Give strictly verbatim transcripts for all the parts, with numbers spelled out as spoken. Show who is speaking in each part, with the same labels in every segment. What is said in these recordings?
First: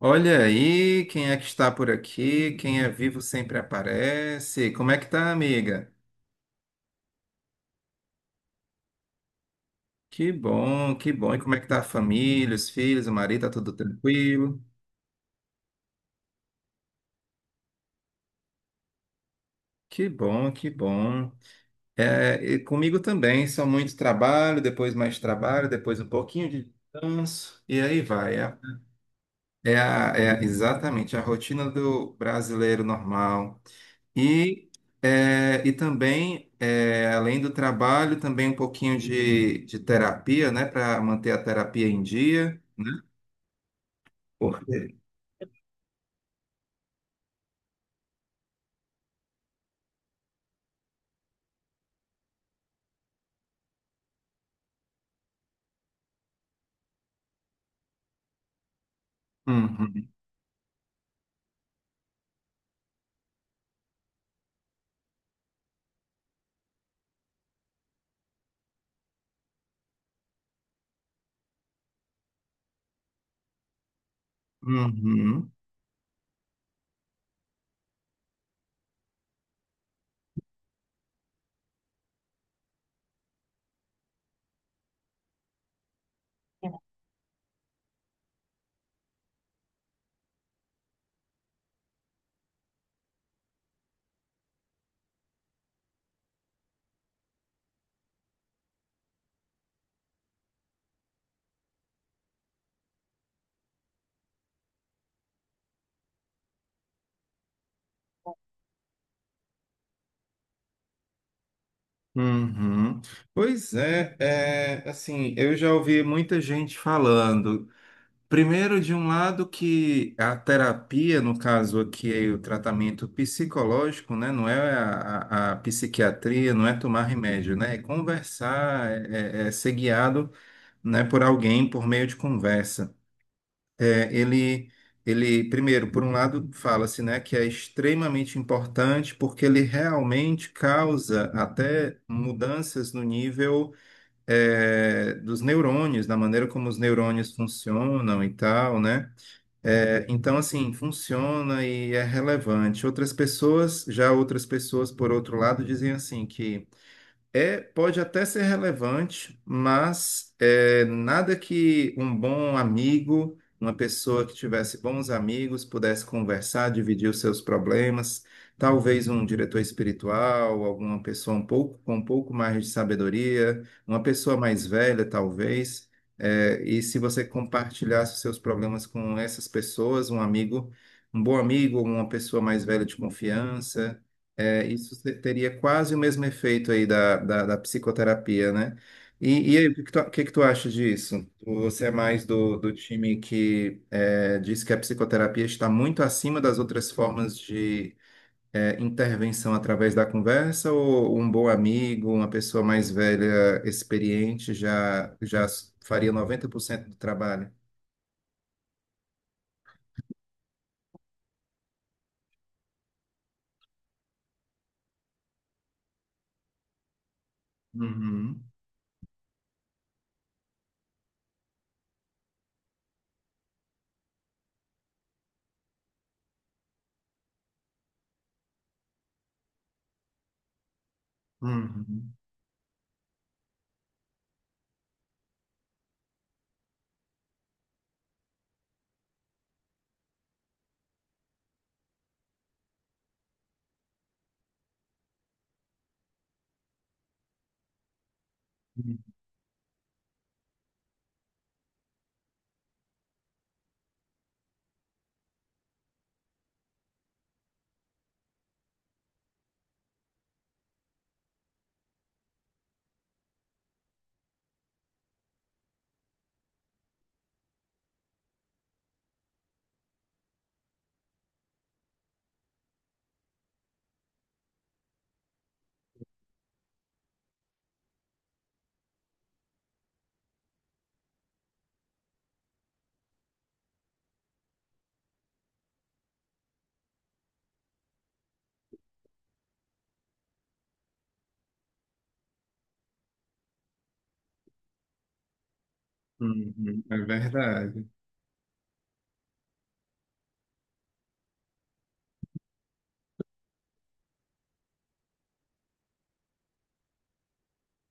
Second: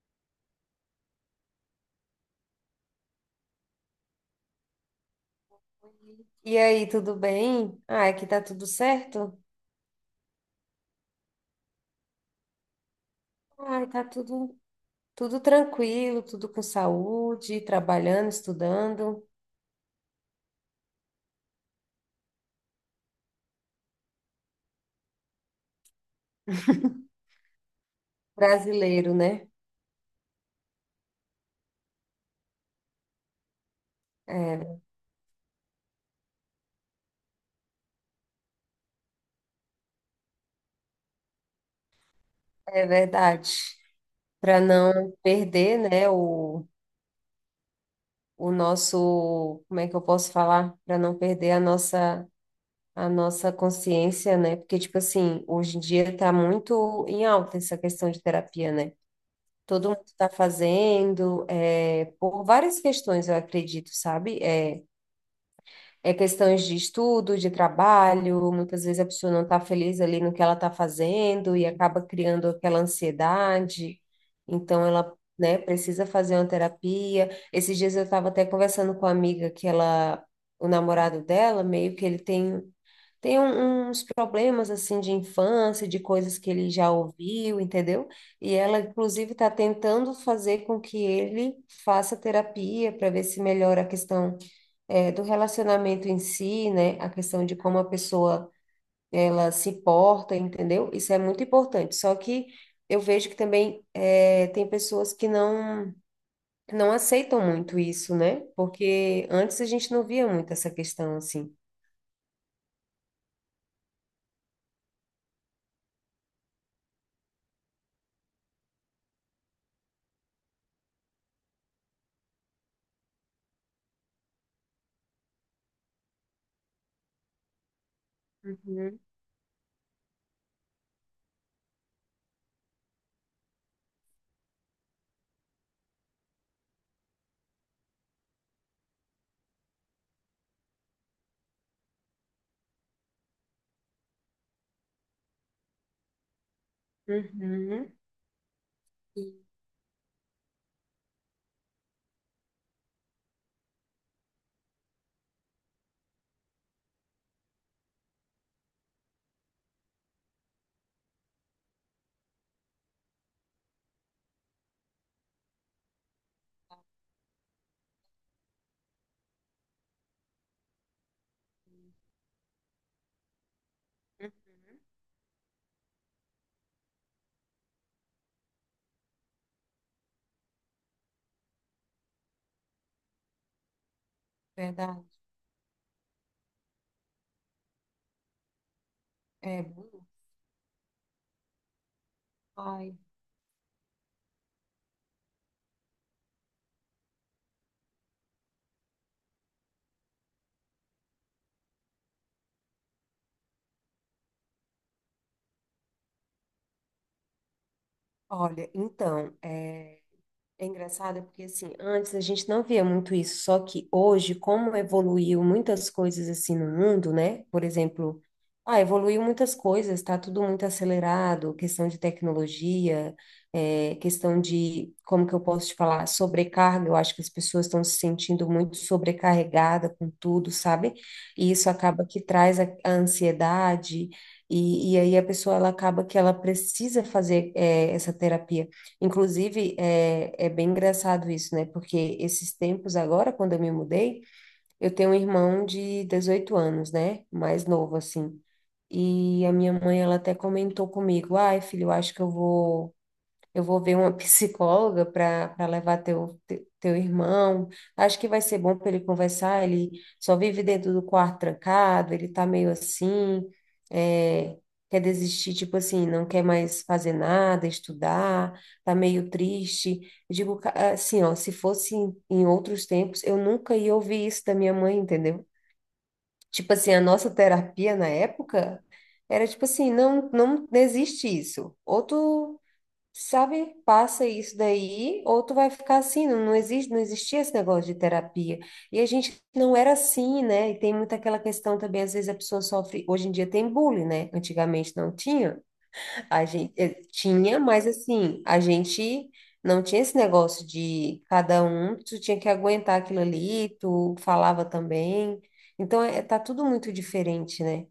Speaker 1: Olha aí, quem é que está por aqui? Quem é vivo sempre aparece. Como é que tá, amiga?
Speaker 2: E aí, tudo bem? Ah, aqui tá tudo certo?
Speaker 1: Que bom, que bom. E como é que tá a família, os filhos, o marido, tá tudo
Speaker 2: Ai, tá tudo,
Speaker 1: tranquilo?
Speaker 2: tudo tranquilo, tudo com saúde, trabalhando, estudando.
Speaker 1: Que bom, que bom. É, e comigo também, só muito trabalho, depois mais trabalho, depois um pouquinho de descanso, e aí vai. É,
Speaker 2: Brasileiro, né?
Speaker 1: é, a- é exatamente a rotina do brasileiro normal. E,
Speaker 2: É,
Speaker 1: é, e também, é, além do trabalho, também um pouquinho de, de terapia, né? Para manter a terapia em dia,
Speaker 2: é
Speaker 1: né?
Speaker 2: verdade. Para
Speaker 1: Porque...
Speaker 2: não perder, né, o, o nosso, como é que eu posso falar? Para não perder a nossa a nossa consciência, né? Porque, tipo assim, hoje em dia tá muito em alta essa questão de terapia, né? Todo mundo
Speaker 1: Uhum,
Speaker 2: está fazendo, é, por várias questões, eu acredito, sabe? É, é questões de estudo, de trabalho, muitas vezes a pessoa não está feliz ali no que ela está fazendo e acaba criando aquela ansiedade, então ela,
Speaker 1: uhum,
Speaker 2: né, precisa fazer uma terapia. Esses dias eu estava até conversando com uma amiga que ela, o namorado dela, meio que ele tem. Tem um- uns problemas assim de infância, de coisas que ele já ouviu, entendeu? E ela, inclusive, está tentando fazer com que ele faça terapia para ver se melhora a questão eh, do relacionamento em si, né? A questão de como a pessoa ela se porta, entendeu? Isso é muito importante. Só que eu vejo que também eh, tem pessoas que não não aceitam muito isso, né? Porque antes a gente não via muito essa questão assim.
Speaker 1: uhum. Pois é, é, assim, eu já ouvi muita gente falando. Primeiro, de um lado, que a terapia, no caso aqui, é o tratamento psicológico, né? Não é a, a, a psiquiatria, não é tomar remédio, né? É conversar,
Speaker 2: Uhum.
Speaker 1: é é- é ser guiado, né, por alguém por meio de conversa. É, ele, ele, primeiro, por um lado, fala-se, né, que é extremamente importante porque ele realmente causa até mudanças no nível, é, dos neurônios, da maneira como os neurônios
Speaker 2: Uhum.
Speaker 1: funcionam e tal, né? É, então, assim, funciona e é relevante. Outras pessoas, já outras pessoas, por outro lado, dizem assim que é, pode até ser relevante, mas é nada que um bom amigo, uma pessoa que tivesse bons amigos, pudesse conversar, dividir os seus problemas. Talvez um diretor espiritual, alguma pessoa um pouco, com um pouco mais de sabedoria, uma pessoa mais velha, talvez. É, e se você compartilhasse os seus problemas com essas pessoas, um amigo, um bom amigo, uma pessoa mais velha de confiança, é, isso
Speaker 2: Verdade.
Speaker 1: se- teria quase o mesmo efeito aí da, da, da psicoterapia, né? E, e
Speaker 2: É,
Speaker 1: aí, o que
Speaker 2: bom,
Speaker 1: que tu, o que que tu acha disso? Você é mais do, do
Speaker 2: ai.
Speaker 1: time que é, diz que a psicoterapia está muito acima das outras formas de é, intervenção através da conversa, ou um bom amigo, uma pessoa mais velha, experiente, já, já faria noventa por cento do trabalho?
Speaker 2: Olha, então, é. É engraçado porque assim, antes a gente não via muito isso, só que hoje, como evoluiu muitas coisas assim no mundo, né? Por exemplo,
Speaker 1: Uhum,
Speaker 2: ah, evoluiu muitas coisas, tá tudo muito acelerado, questão de tecnologia, é, questão de, como que eu posso te falar, sobrecarga, eu acho que as pessoas estão se sentindo muito sobrecarregada com tudo, sabe? E isso acaba
Speaker 1: uhum,
Speaker 2: que traz a, a ansiedade, e, e aí a pessoa ela acaba que ela precisa fazer, é, essa terapia. Inclusive, é, é bem engraçado isso, né? Porque esses tempos agora, quando eu me mudei, eu tenho um irmão de dezoito anos, né? Mais novo, assim. E a minha mãe, ela até comentou comigo, ai, filho, eu acho que eu vou eu vou ver uma psicóloga para para levar teu, te- teu irmão. Acho que vai ser bom para ele conversar. Ele só vive dentro do quarto trancado, ele tá meio assim, é, quer desistir, tipo assim, não quer mais fazer nada, estudar, tá meio triste. Eu digo, ca- assim, ó, se fosse em, em outros tempos, eu nunca ia ouvir isso da minha mãe, entendeu? Tipo assim, a nossa terapia na época era tipo assim, não, não existe isso. Outro. Sabe, passa isso daí, ou tu vai ficar assim, não, não existe, não existia esse negócio de terapia. E a gente não era assim, né? E tem muita aquela questão também, às vezes a pessoa sofre, hoje em dia tem bullying, né? Antigamente não tinha. A gente
Speaker 1: uhum, é
Speaker 2: eh, tinha, mas
Speaker 1: verdade.
Speaker 2: assim, a gente não tinha esse negócio de cada um, tu tinha que aguentar aquilo ali, tu falava também. Então, é, tá tudo muito diferente, né?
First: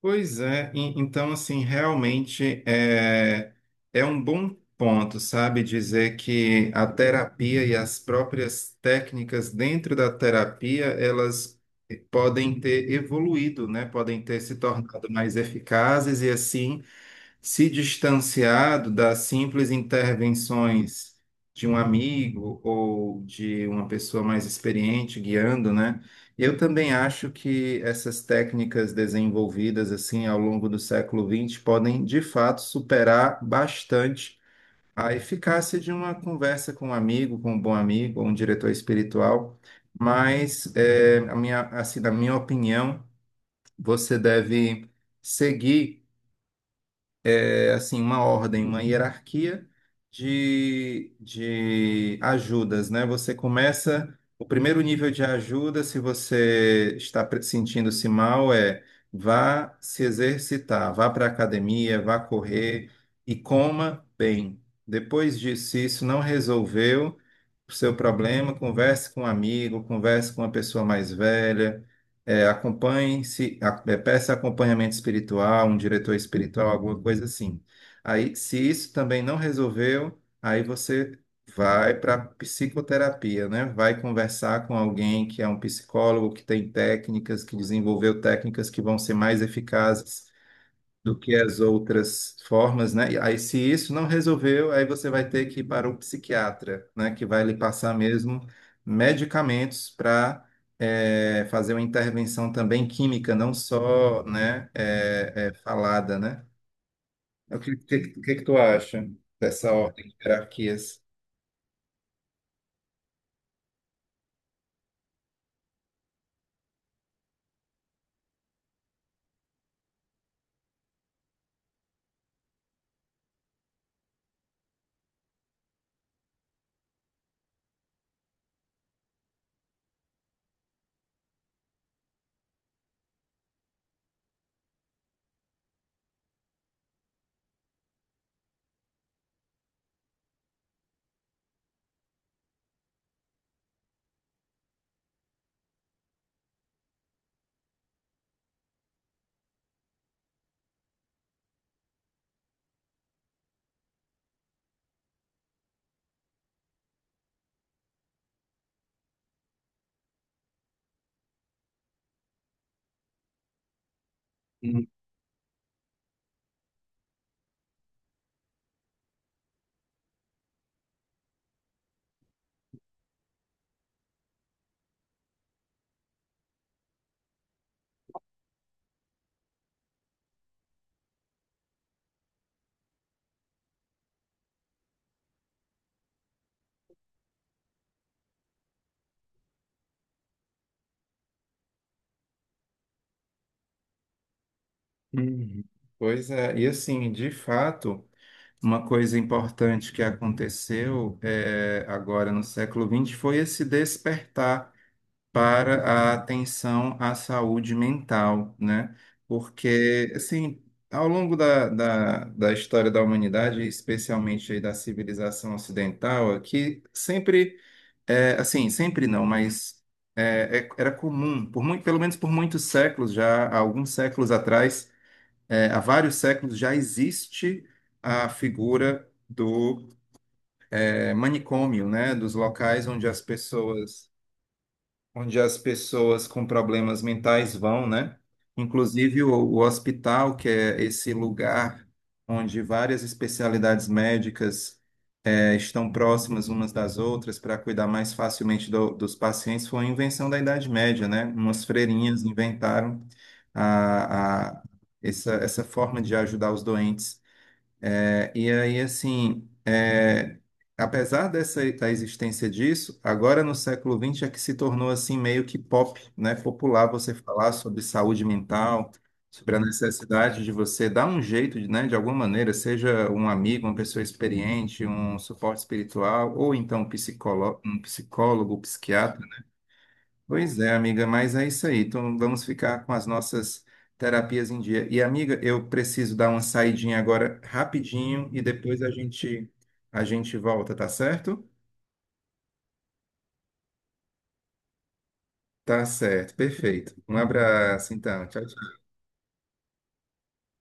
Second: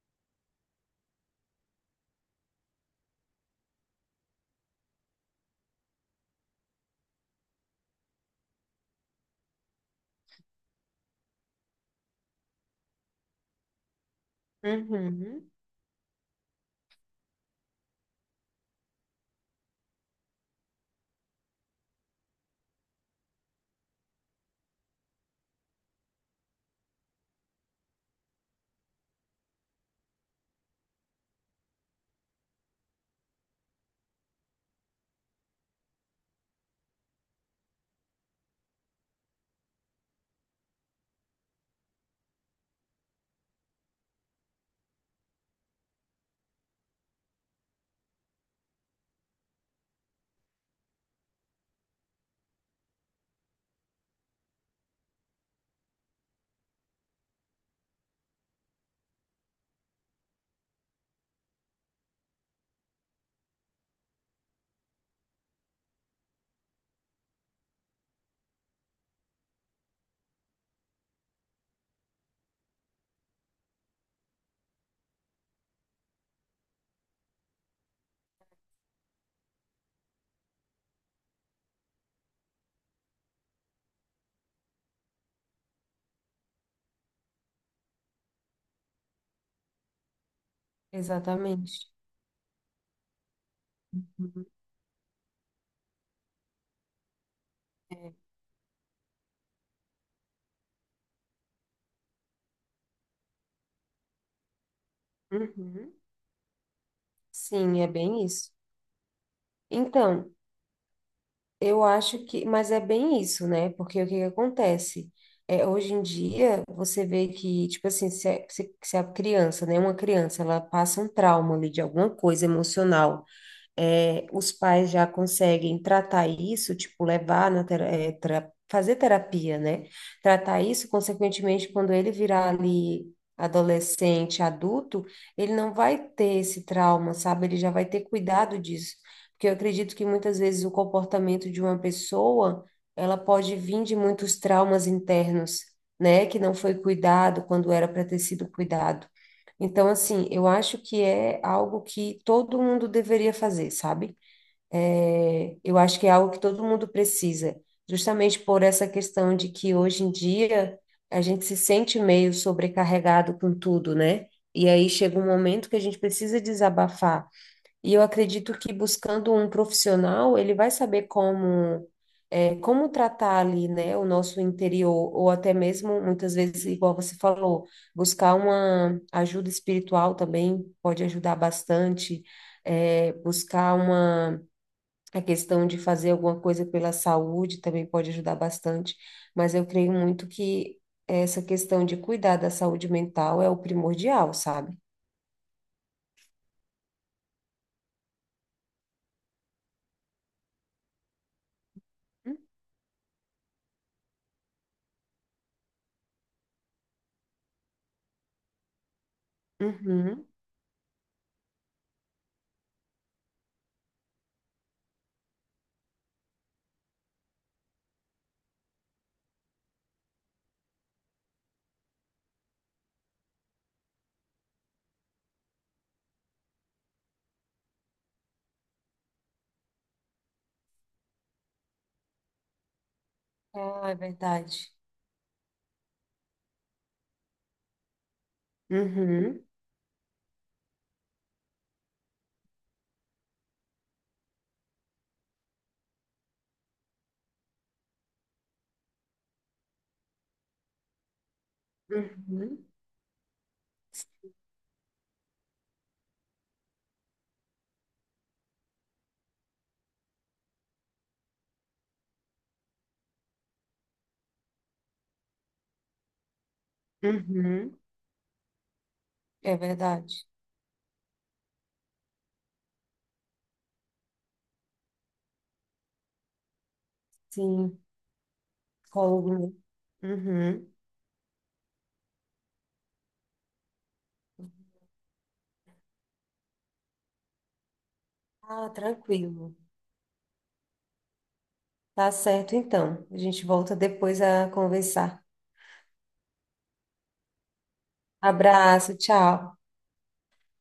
Speaker 1: Pois é, e- então assim, realmente é, é um bom ponto, sabe, dizer que a terapia e as próprias técnicas dentro da terapia, elas podem ter evoluído, né? Podem ter se tornado mais
Speaker 2: Uhum,
Speaker 1: eficazes e assim se distanciado das simples intervenções de um amigo ou de uma pessoa mais experiente guiando, né? Eu também acho que essas técnicas desenvolvidas assim ao longo do século vinte podem de fato superar bastante a eficácia de uma conversa com um amigo, com um bom amigo, ou um diretor espiritual. Mas, eh, a minha, assim, na minha opinião, você deve seguir é, assim, uma ordem, uma hierarquia de, de ajudas, né? Você começa, o primeiro nível de ajuda, se você está pre- sentindo-se mal, é, vá se exercitar, vá para a academia, vá correr e coma bem. Depois disso, se isso não resolveu o seu problema, converse com um amigo, converse com uma pessoa mais velha, é, acompanhe-se, a- é, peça acompanhamento espiritual, um diretor espiritual, alguma coisa assim. Aí, se isso também não resolveu, aí você vai para psicoterapia, né? Vai conversar com alguém que é um psicólogo, que tem técnicas, que desenvolveu técnicas que vão ser mais eficazes do que as
Speaker 2: exatamente.
Speaker 1: outras formas, né? E aí, se isso não
Speaker 2: Uhum,
Speaker 1: resolveu, aí você vai ter que ir para o psiquiatra, né? Que vai lhe passar
Speaker 2: é.
Speaker 1: mesmo medicamentos para fazer uma intervenção também química, não só, né? eh, eh,
Speaker 2: Uhum.
Speaker 1: falada, né? O que,
Speaker 2: Sim, é
Speaker 1: que,
Speaker 2: bem
Speaker 1: que que
Speaker 2: isso.
Speaker 1: tu acha dessa ordem de
Speaker 2: Então,
Speaker 1: hierarquias?
Speaker 2: eu acho que, mas é bem isso, né? Porque o que que acontece? É, hoje em dia, você vê que, tipo assim, se, a- se, se a criança, né, uma criança, ela passa um trauma ali de alguma coisa emocional, é, os pais já conseguem tratar isso, tipo, levar na tera- é, tera- fazer terapia, né? Tratar isso, consequentemente, quando ele virar ali adolescente, adulto, ele não vai ter esse trauma, sabe? Ele já vai ter cuidado disso. Porque eu acredito que muitas vezes o comportamento de uma pessoa, ela pode vir de muitos traumas internos, né? Que não foi cuidado quando era para ter sido cuidado. Então, assim, eu acho que é algo que todo mundo deveria fazer, sabe? É, eu acho que é algo que todo mundo precisa, justamente por essa questão de que hoje em dia a gente se sente meio sobrecarregado com tudo, né? E aí chega um momento que a gente precisa desabafar. E eu acredito que buscando um profissional, ele vai saber como, é, como tratar ali, né, o nosso interior, ou até mesmo, muitas vezes, igual você falou, buscar uma ajuda espiritual também pode ajudar bastante, é, buscar uma, a questão de fazer alguma coisa pela saúde também pode ajudar bastante, mas eu creio muito que essa questão de cuidar da saúde mental é o primordial, sabe?
Speaker 1: Uhum. Pois é, e assim, de fato, uma coisa importante que aconteceu é, agora no século vinte foi esse despertar para a atenção à saúde mental, né? Porque,
Speaker 2: Uhum.
Speaker 1: assim, ao longo da, da, da história da humanidade, especialmente aí da civilização ocidental, aqui sempre... É, assim, sempre não, mas é, é- era comum, por muito, pelo menos por muitos séculos já, há alguns séculos atrás, é, há vários séculos já existe a figura do é, manicômio, né, dos locais onde as
Speaker 2: Ah, é
Speaker 1: pessoas,
Speaker 2: verdade.
Speaker 1: onde as pessoas com problemas mentais vão, né? Inclusive o,
Speaker 2: Uhum,
Speaker 1: o hospital, que é esse lugar onde várias especialidades médicas eh, estão próximas umas das outras para cuidar mais facilmente do- dos pacientes, foi uma invenção da Idade Média, né? Umas freirinhas
Speaker 2: uhum,
Speaker 1: inventaram a, a- essa, essa forma de ajudar os doentes. É, e aí, assim, é, apesar dessa, da existência disso, agora no século vinte é que se tornou assim meio que pop, né? Popular você falar
Speaker 2: uhum.
Speaker 1: sobre saúde mental,
Speaker 2: É
Speaker 1: sobre a
Speaker 2: verdade.
Speaker 1: necessidade de você dar um jeito, né? De alguma maneira, seja um amigo, uma pessoa experiente, um suporte espiritual, ou então um psicólogo,
Speaker 2: Sim,
Speaker 1: um psicólogo.
Speaker 2: psicólogo. Né?
Speaker 1: Pois
Speaker 2: Uhum.
Speaker 1: é, amiga, mas é isso aí. Então vamos ficar com as nossas terapias em dia. E amiga, eu preciso dar uma saidinha agora rapidinho e
Speaker 2: Ah,
Speaker 1: depois a gente
Speaker 2: tranquilo.
Speaker 1: a gente volta, tá certo?
Speaker 2: Tá certo, então. A gente volta depois a conversar.
Speaker 1: Tá certo, perfeito. Um abraço, então. Tchau.
Speaker 2: Abraço, tchau.